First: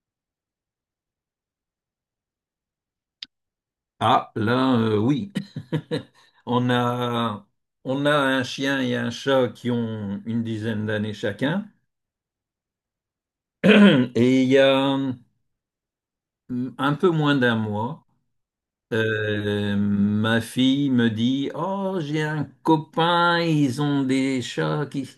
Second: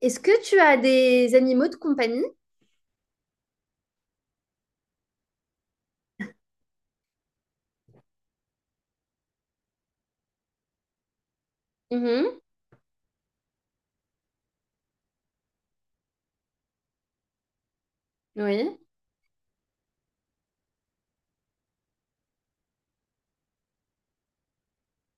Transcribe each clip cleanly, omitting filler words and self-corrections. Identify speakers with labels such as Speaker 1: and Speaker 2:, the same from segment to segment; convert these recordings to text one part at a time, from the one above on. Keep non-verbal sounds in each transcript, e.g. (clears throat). Speaker 1: Est-ce que tu as des animaux de compagnie?
Speaker 2: Ah, là, oui. (laughs) On a, on a un chien et un chat qui ont une dizaine d'années chacun.
Speaker 1: Mhm.
Speaker 2: (clears throat) Et il y a un peu moins d'un mois,
Speaker 1: Oui.
Speaker 2: ma fille me dit, Oh, j'ai un copain, ils ont des chats qui,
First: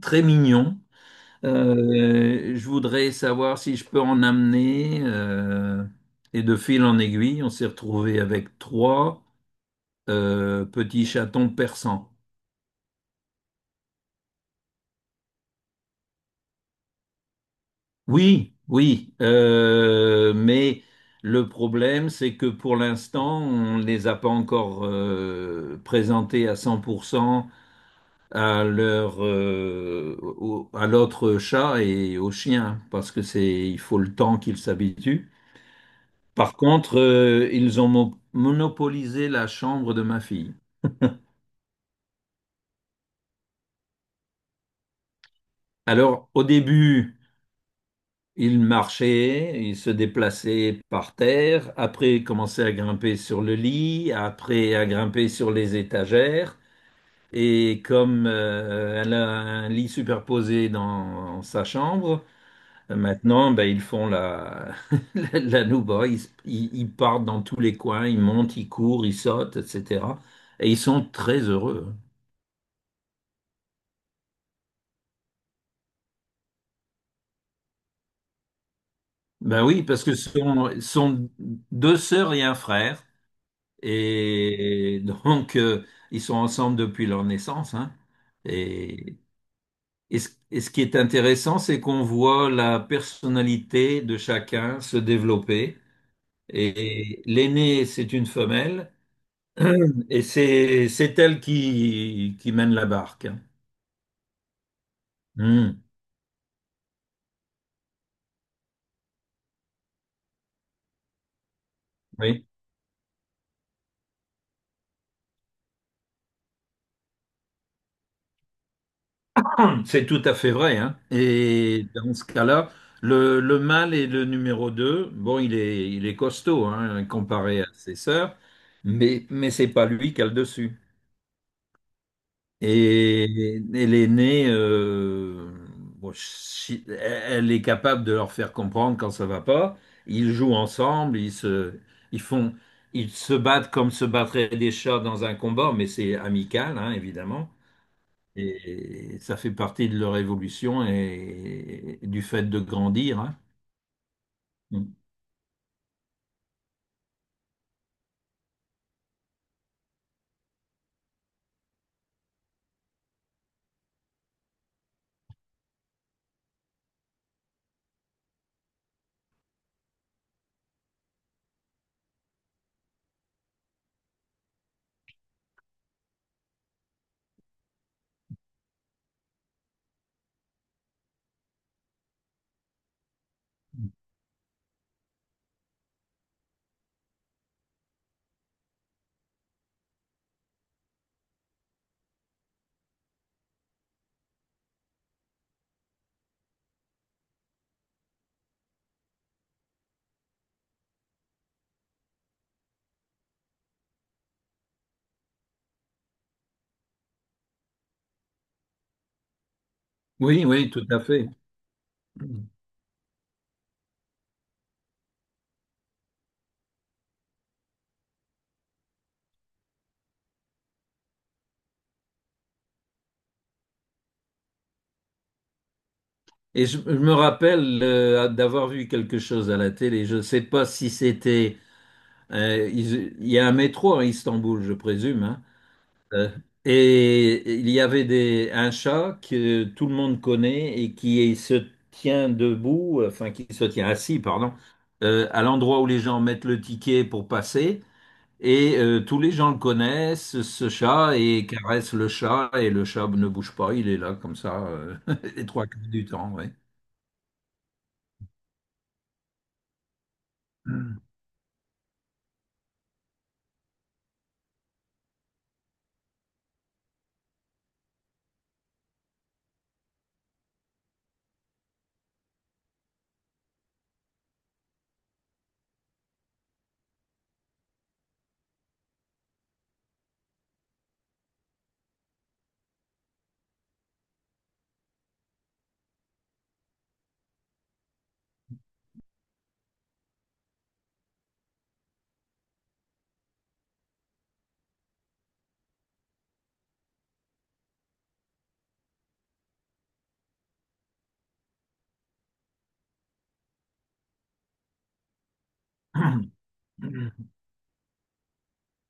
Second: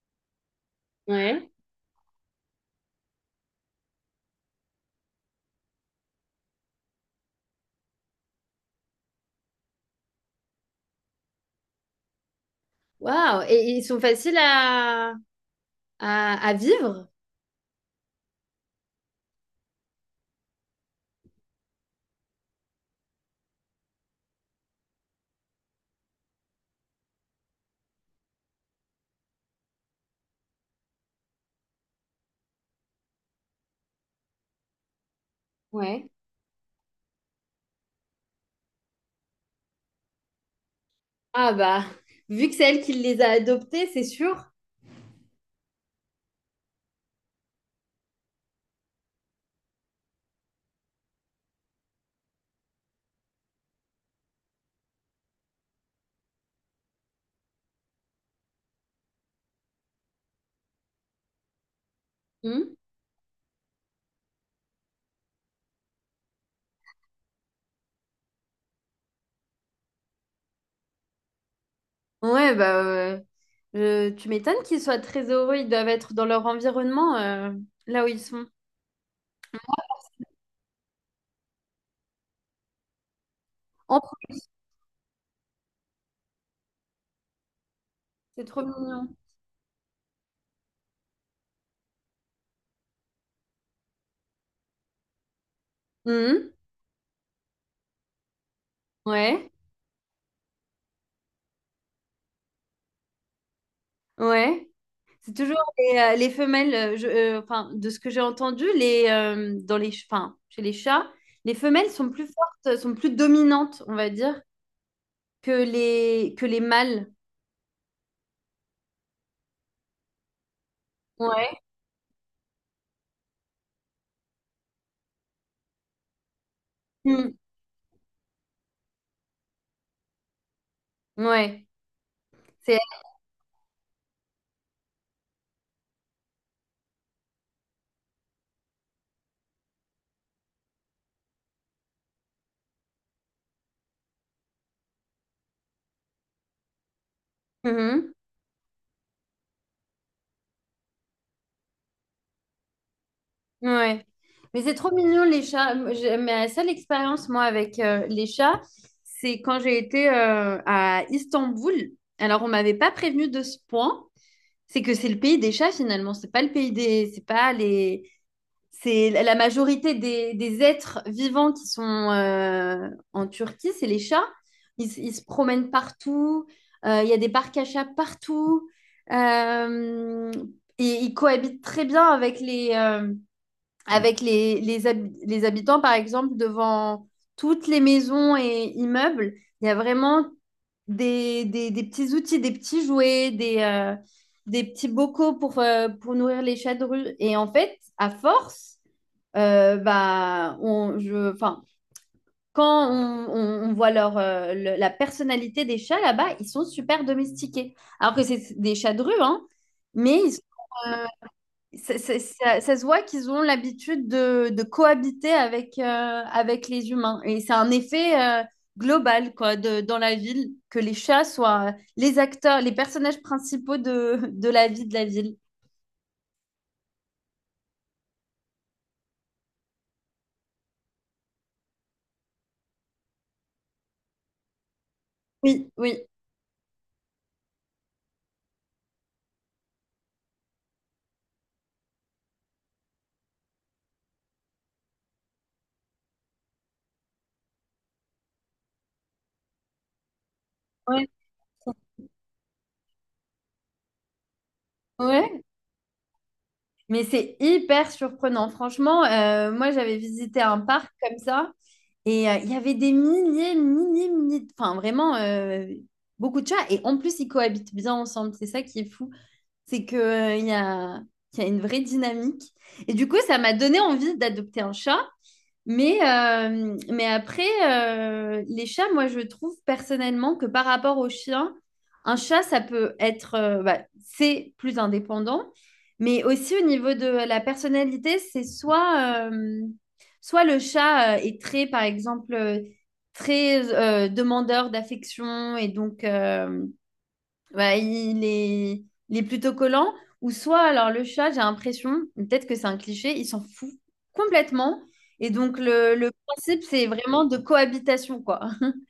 Speaker 2: très mignons.
Speaker 1: Ouais.
Speaker 2: Je voudrais savoir si je peux en amener. Et de fil en aiguille, on s'est retrouvé avec trois petits chatons persans.
Speaker 1: Waouh! Et ils sont faciles à vivre?
Speaker 2: Oui, oui, mais le problème, c'est que pour l'instant, on ne les a pas encore présentés à 100% à à l'autre chat et au chien, parce que il faut le temps qu'ils s'habituent.
Speaker 1: Ouais.
Speaker 2: Par contre, ils ont monopolisé la chambre de ma fille.
Speaker 1: Ah bah, vu que c'est elle qui les a adoptés, c'est sûr.
Speaker 2: Alors, au début, il marchait, il se déplaçait par terre, après il commençait à grimper sur le lit, après à grimper sur les étagères. Et comme elle a un lit superposé dans sa chambre,
Speaker 1: Mhm.
Speaker 2: maintenant ben, ils font la, (laughs) la nouba, ils partent dans tous les coins, ils montent, ils courent, ils sautent, etc. Et ils sont très heureux.
Speaker 1: Ouais, tu m'étonnes qu'ils soient très heureux. Ils doivent être dans leur environnement, là où ils sont.
Speaker 2: Ben oui, parce que ce sont deux sœurs et un frère.
Speaker 1: En pro-
Speaker 2: Et donc, ils sont ensemble depuis leur naissance, hein.
Speaker 1: c'est trop mignon.
Speaker 2: Et, et ce qui est intéressant, c'est qu'on voit la personnalité de chacun se développer.
Speaker 1: Mhm.
Speaker 2: Et l'aînée, c'est une femelle,
Speaker 1: Ouais,
Speaker 2: et c'est elle qui mène la barque, hein.
Speaker 1: ouais. C'est toujours
Speaker 2: Hmm,
Speaker 1: les femelles, enfin, de ce que j'ai entendu, dans enfin, chez les chats, les femelles sont plus
Speaker 2: oui.
Speaker 1: fortes, sont plus dominantes, on va dire, que que les mâles.
Speaker 2: (laughs) C'est tout à fait vrai, hein.
Speaker 1: Ouais.
Speaker 2: Et dans ce cas-là, le mâle est le numéro 2. Bon, il est costaud, hein,
Speaker 1: Mm.
Speaker 2: comparé à ses sœurs, mais c'est pas lui qui a le dessus.
Speaker 1: Ouais. C'est...
Speaker 2: Et elle est née, bon, elle est capable de leur faire comprendre quand ça va pas. Ils jouent ensemble, ils font, ils se battent comme se battraient des chats dans un combat, mais c'est amical, hein, évidemment.
Speaker 1: Mhm.
Speaker 2: Et ça fait partie de leur évolution et du fait de grandir, hein.
Speaker 1: Ouais. Mais c'est trop
Speaker 2: Mm.
Speaker 1: mignon, les chats. Moi, ma seule expérience, moi, avec les chats, c'est quand j'ai été à Istanbul. Alors, on m'avait pas prévenu de ce point. C'est que c'est le pays des chats, finalement. C'est pas le pays des... C'est pas les. C'est la la majorité des êtres vivants qui sont en Turquie, c'est les chats. Ils se promènent partout. Il y a des parcs à chats partout. euh, et ils cohabitent très bien avec avec les habitants, par exemple, devant toutes les maisons et immeubles. Il y a vraiment des petits outils, des petits jouets, des petits bocaux pour nourrir les chats de rue. Et en fait, à force, enfin, quand on voit la personnalité des chats là-bas, ils sont super domestiqués. Alors que c'est des chats de rue, hein, mais ils-
Speaker 2: Oui, oui, tout à fait.
Speaker 1: ça,
Speaker 2: Mm.
Speaker 1: ça se voit qu'ils ont l'habitude de cohabiter avec, avec les humains. Et c'est un effet global, quoi, dans la ville, que les chats soient les acteurs, les personnages principaux de la vie de la ville.
Speaker 2: Et je me rappelle d'avoir vu quelque chose à la télé. Je ne sais pas si c'était. Il y a un métro à Istanbul, je présume, hein.
Speaker 1: Oui, oui.
Speaker 2: Euh, et il y avait un chat que tout le monde connaît et qui se tient debout, enfin qui se tient assis, pardon, à l'endroit où les gens mettent le ticket pour passer. Et tous les gens le connaissent, ce
Speaker 1: Ouais.
Speaker 2: chat, et caressent le chat, et le chat ne bouge pas, il est là comme ça, (laughs)
Speaker 1: Ouais.
Speaker 2: les trois quarts du temps, ouais.
Speaker 1: Mais c'est hyper surprenant. Franchement, moi, j'avais visité un parc comme ça et il y avait des milliers, milliers, milliers, enfin vraiment beaucoup de chats. Et en plus, ils cohabitent bien ensemble. C'est ça qui est fou. C'est que, il y a une vraie dynamique. Et du coup, ça m'a donné envie d'adopter un chat. Mais après, les chats, moi, je trouve personnellement que par rapport aux chiens, un chat, ça peut être, bah, c'est plus indépendant, mais aussi au niveau de la personnalité, c'est soit, soit le chat est très, par exemple, très demandeur d'affection et donc bah, il est plutôt collant. Ou soit, alors le chat, j'ai l'impression, peut-être que c'est un cliché, il s'en fout complètement. Et donc, le principe, c'est vraiment de cohabitation, quoi. (laughs)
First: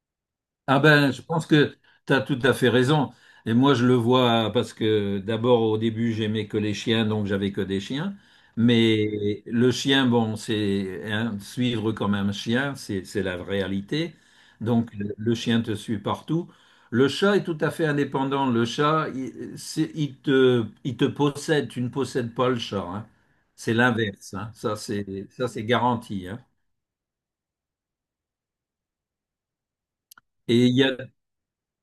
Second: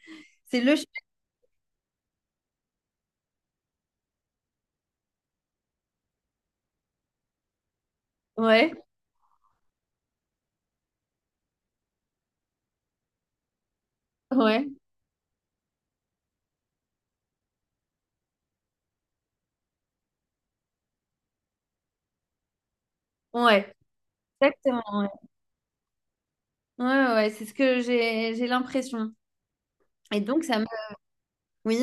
Speaker 1: C'est le
Speaker 2: Ah
Speaker 1: chat.
Speaker 2: ben, je pense que tu as tout à fait raison. Et moi, je le vois parce que d'abord, au début, j'aimais que les chiens, donc j'avais que des chiens.
Speaker 1: Ouais,
Speaker 2: Mais le chien, bon, c'est hein, suivre comme un chien, c'est la réalité.
Speaker 1: ouais,
Speaker 2: Donc, le chien te suit partout. Le chat est tout à fait indépendant. Le chat, il, il te possède. Tu ne possèdes pas le chat, hein.
Speaker 1: ouais.
Speaker 2: C'est l'inverse, hein.
Speaker 1: Exactement. Ouais,
Speaker 2: Ça, c'est garanti, hein.
Speaker 1: ouais, ouais, ouais, c'est ce que j'ai l'impression. Et donc, ça me...
Speaker 2: Et il y a
Speaker 1: Oui.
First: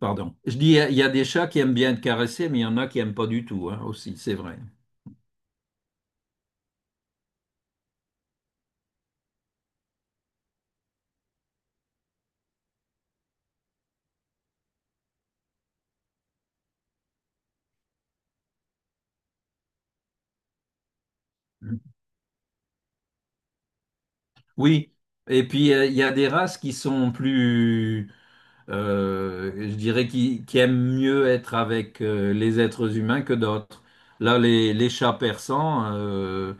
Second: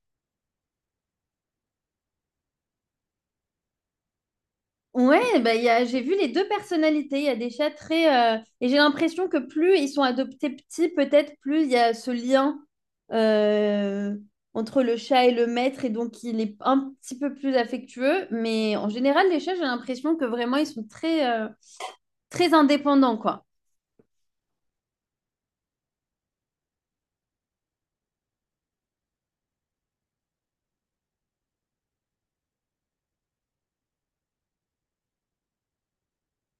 Speaker 2: Pardon. Je dis, il y a des chats qui aiment bien être caressés, mais il y en a qui aiment pas du tout, hein, aussi, c'est vrai.
Speaker 1: Ouais, j'ai vu les deux personnalités. Il y a des chats très. Et j'ai l'impression que plus ils sont adoptés petits, peut-être plus il y a ce lien euh, entre le chat et le maître. Et donc, il est un petit peu plus affectueux. Mais en général, les chats, j'ai l'impression que vraiment, ils sont très, très indépendants, quoi.
Speaker 2: Oui. Et puis, il y a des races qui sont plus, je dirais, qui aiment mieux être avec les êtres humains que d'autres. Là, les chats persans,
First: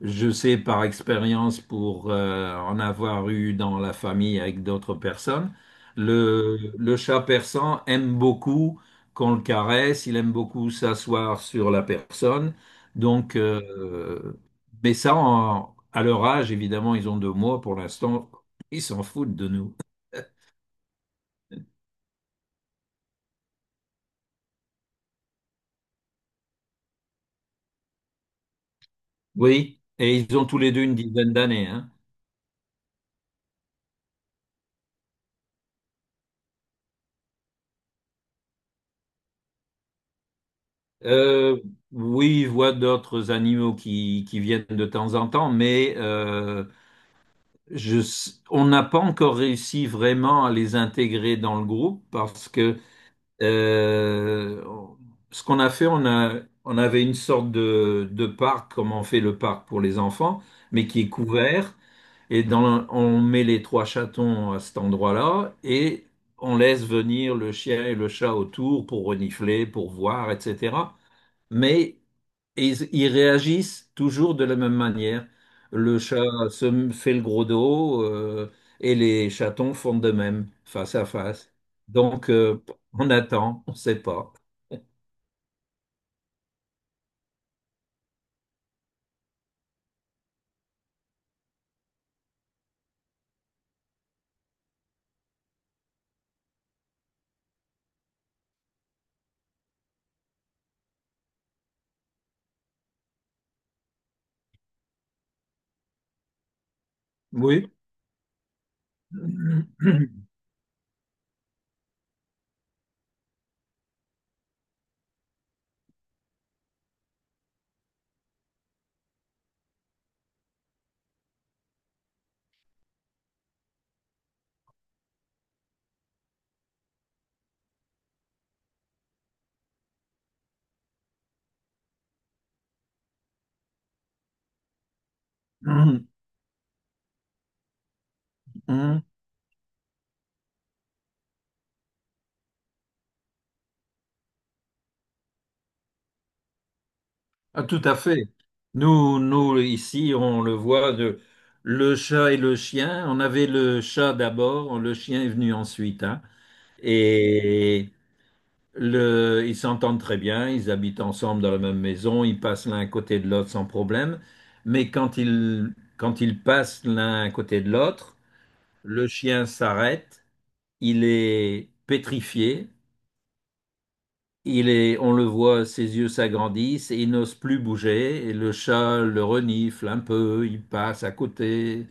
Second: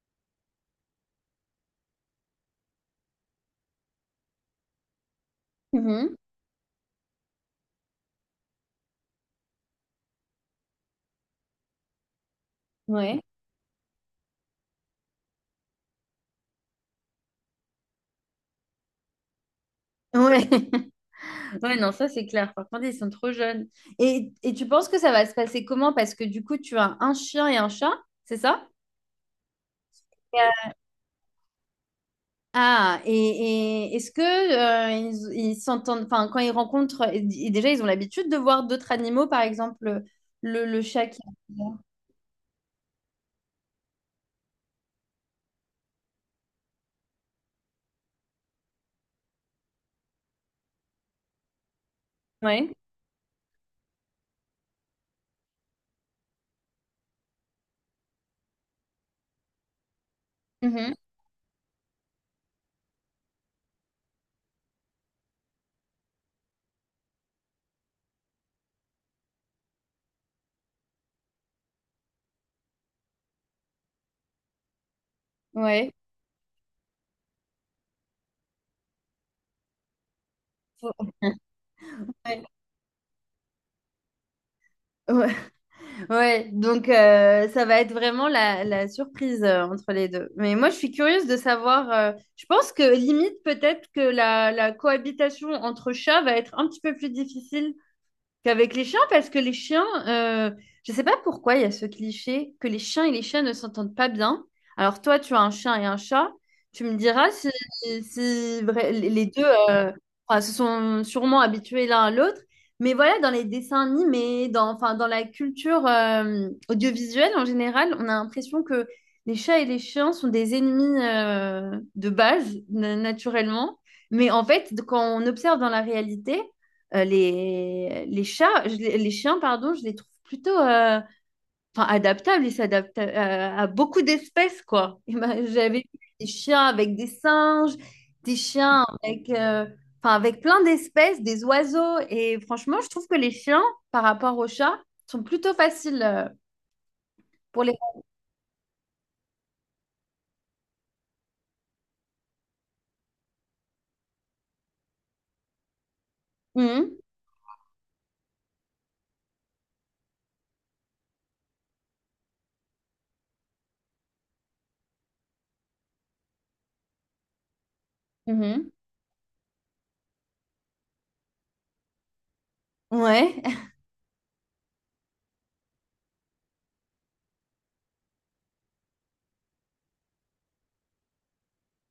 Speaker 2: je sais par expérience pour en avoir eu dans la famille avec d'autres personnes,
Speaker 1: Mhm.
Speaker 2: le chat persan aime beaucoup qu'on le caresse, il aime beaucoup s'asseoir sur la personne.
Speaker 1: Ouais.
Speaker 2: Donc, mais ça, à leur âge, évidemment, ils ont 2 mois pour l'instant, ils s'en foutent de nous.
Speaker 1: Ouais.
Speaker 2: (laughs)
Speaker 1: (laughs) Ouais, non, ça, c'est clair. Par contre, ils sont trop jeunes. Et tu penses que ça va se passer comment? Parce que du coup, tu as un chien et un chat, c'est ça?
Speaker 2: Oui, et ils ont tous les deux une dizaine d'années, hein.
Speaker 1: Ah, et est-ce que ils s'entendent, enfin, quand ils rencontrent, et déjà, ils ont l'habitude de voir d'autres animaux, par exemple, le chat qui...
Speaker 2: Euh, oui, ils voient d'autres animaux qui viennent de temps en temps, mais on n'a pas encore réussi vraiment à les intégrer dans le groupe parce
Speaker 1: Ouais.
Speaker 2: que euh, on- ce qu'on a fait, on avait une sorte de parc, comme on fait le parc pour les enfants, mais
Speaker 1: Mhm.
Speaker 2: qui est couvert. Et dans, on met les trois chatons à cet endroit-là et on laisse venir le chien et le chat autour pour renifler, pour voir, etc. Mais ils réagissent toujours de la même manière.
Speaker 1: Ouais.
Speaker 2: Le chat se fait le gros dos, et les chatons font de même,
Speaker 1: Faut-
Speaker 2: face à
Speaker 1: (laughs)
Speaker 2: face. Donc,
Speaker 1: Ouais.
Speaker 2: on attend, on ne sait pas.
Speaker 1: Ouais. Ouais. Donc ça va être vraiment la surprise entre les deux. Mais moi, je suis curieuse de savoir, je pense que limite peut-être que la cohabitation entre chats va être un petit peu plus difficile qu'avec les chiens, parce que les chiens, je ne sais pas pourquoi il y a ce cliché que les chiens et les chats ne s'entendent pas bien. Alors toi, tu as un chien et un chat, tu me diras si,
Speaker 2: Oui.
Speaker 1: les deux
Speaker 2: (clears throat)
Speaker 1: enfin, se sont sûrement habitués l'un à l'autre. Mais voilà, dans les dessins animés, dans, enfin, dans la culture audiovisuelle en général, on a l'impression que les chats et les chiens sont des ennemis de base, naturellement. Mais en fait, quand on observe dans la réalité, les chats, je les chiens, pardon, je les trouve plutôt enfin, adaptables. Ils s'adaptent à beaucoup d'espèces, quoi. (laughs) Et ben, j'avais vu des chiens avec des singes, des chiens avec, enfin, avec plein d'espèces, des oiseaux. Et franchement, je trouve que les chiens, par rapport aux chats, sont plutôt faciles
Speaker 2: Ah,
Speaker 1: pour les...
Speaker 2: tout à fait. Nous, nous, ici, on le voit, le chat et le chien. On avait le chat d'abord, le chien est venu ensuite, hein. Et ils s'entendent très bien, ils habitent ensemble dans la même maison, ils passent l'un à côté de l'autre sans problème. Mais quand ils passent l'un à côté de l'autre,
Speaker 1: Mhm, mhm.
Speaker 2: le chien s'arrête, il est pétrifié,
Speaker 1: Ouais.
Speaker 2: il est, on le voit, ses yeux s'agrandissent et il n'ose plus bouger. Et le chat le renifle un peu, il passe à côté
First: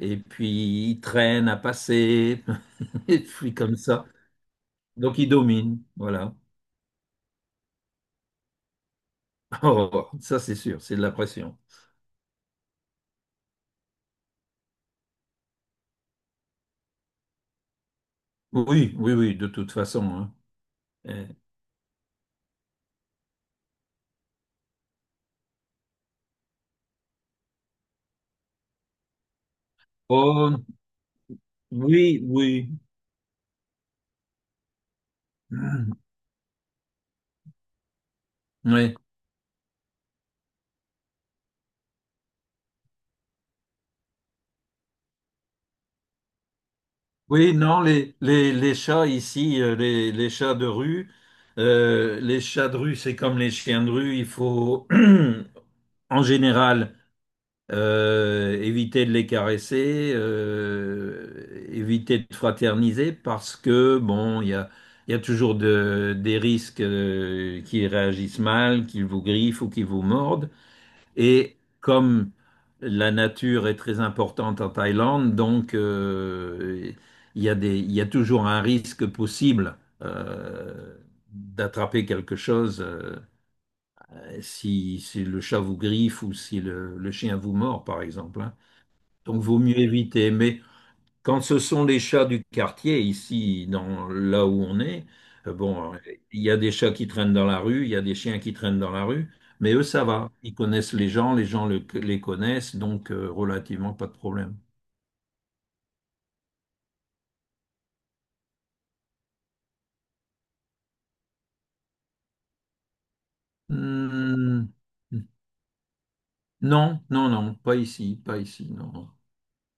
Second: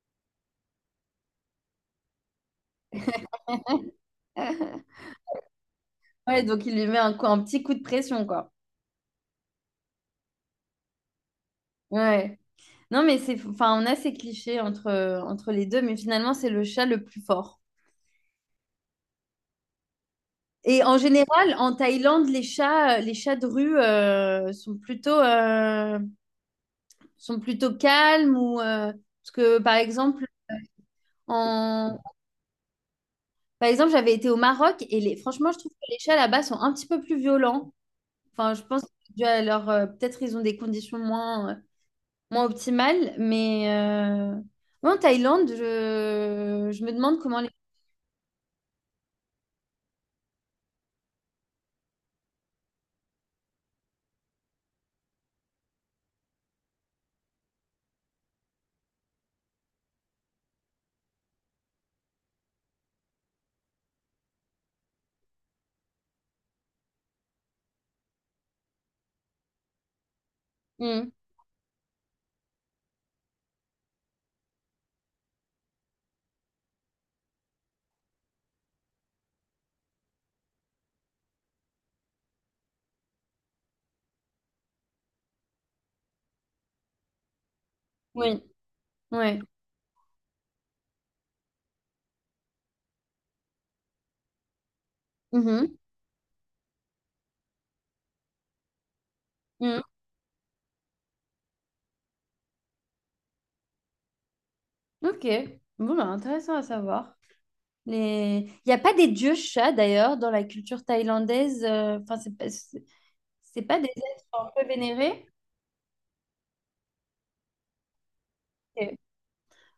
Speaker 2: et puis il traîne à passer (laughs) et puis comme ça.
Speaker 1: (laughs)
Speaker 2: Donc il domine, voilà.
Speaker 1: Ouais, donc il lui met un petit coup de pression, quoi.
Speaker 2: (laughs) Oh, ça c'est sûr, c'est de la pression.
Speaker 1: Ouais. Non, mais c'est, enfin, on a ces clichés entre, entre les deux, mais finalement, c'est le chat le plus fort.
Speaker 2: Oui, oui, oui, de toute façon, hein.
Speaker 1: Et en
Speaker 2: Euh,
Speaker 1: général, en Thaïlande, les chats de rue sont plutôt calmes ou parce que, par exemple,
Speaker 2: Oh,
Speaker 1: en,
Speaker 2: oui, oui.
Speaker 1: par exemple, j'avais été au Maroc et les, franchement, je trouve que les chats
Speaker 2: (clears throat)
Speaker 1: là-bas sont un petit peu plus violents. Enfin, je pense que
Speaker 2: Oui,
Speaker 1: c'est dû à leur, peut-être ils ont des conditions moins, moins optimales, mais en Thaïlande, je me demande comment les.
Speaker 2: oui, non, les chats ici, les chats de rue, les chats de rue, c'est comme les chiens de rue, il faut (clears throat) en général éviter de les caresser, éviter de fraterniser parce que, bon, il y a toujours des risques, qu'ils réagissent mal, qu'ils vous griffent ou qu'ils vous mordent.
Speaker 1: Hmm.
Speaker 2: Et comme la nature est très importante en Thaïlande, donc il y a toujours un risque possible, euh, d'attraper quelque chose, si le chat vous griffe ou si le chien vous mord, par
Speaker 1: Oui,
Speaker 2: exemple, hein.
Speaker 1: ouais.
Speaker 2: Donc vaut mieux éviter. Mais quand ce sont les chats du quartier, ici, là où on est,
Speaker 1: Mhm,
Speaker 2: bon, il y a des chats qui traînent dans la rue, il y a des chiens qui traînent dans la rue, mais
Speaker 1: mhm.
Speaker 2: eux, ça va. Ils connaissent les gens, les gens les connaissent, donc relativement pas de problème.
Speaker 1: Ok, bon, bah, intéressant à savoir. Les... Il n'y a pas des dieux chats d'ailleurs dans la culture thaïlandaise. Enfin, c'est pas, c'est pas des êtres un
Speaker 2: Hmm,
Speaker 1: peu vénérés.
Speaker 2: non, non, non, pas ici, pas ici,
Speaker 1: Ok,
Speaker 2: non. Non.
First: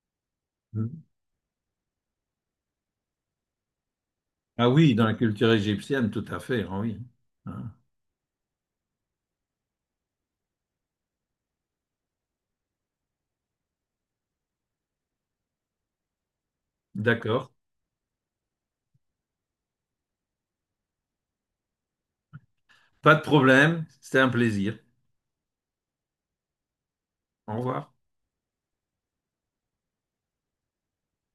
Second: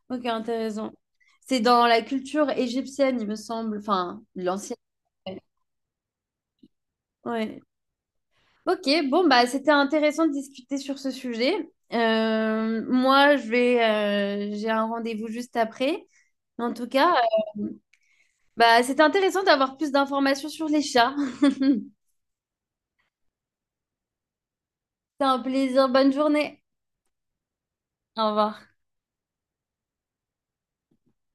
Speaker 1: ok, intéressant.
Speaker 2: Hmm.
Speaker 1: C'est dans la culture égyptienne, il me semble. Enfin,
Speaker 2: Ah
Speaker 1: l'ancienne.
Speaker 2: oui, dans la culture égyptienne, tout à fait, ah oui. Ah,
Speaker 1: Ouais. Ok, bon, bah, c'était intéressant de discuter sur ce sujet. Euh, moi, je vais, j'ai un rendez-vous juste après. En tout cas,
Speaker 2: d'accord.
Speaker 1: euh, bah, c'était intéressant d'avoir plus d'informations sur les chats. (laughs)
Speaker 2: Pas de problème, c'était un plaisir.
Speaker 1: C'est un plaisir. Bonne journée.
Speaker 2: Au revoir.
Speaker 1: Au revoir.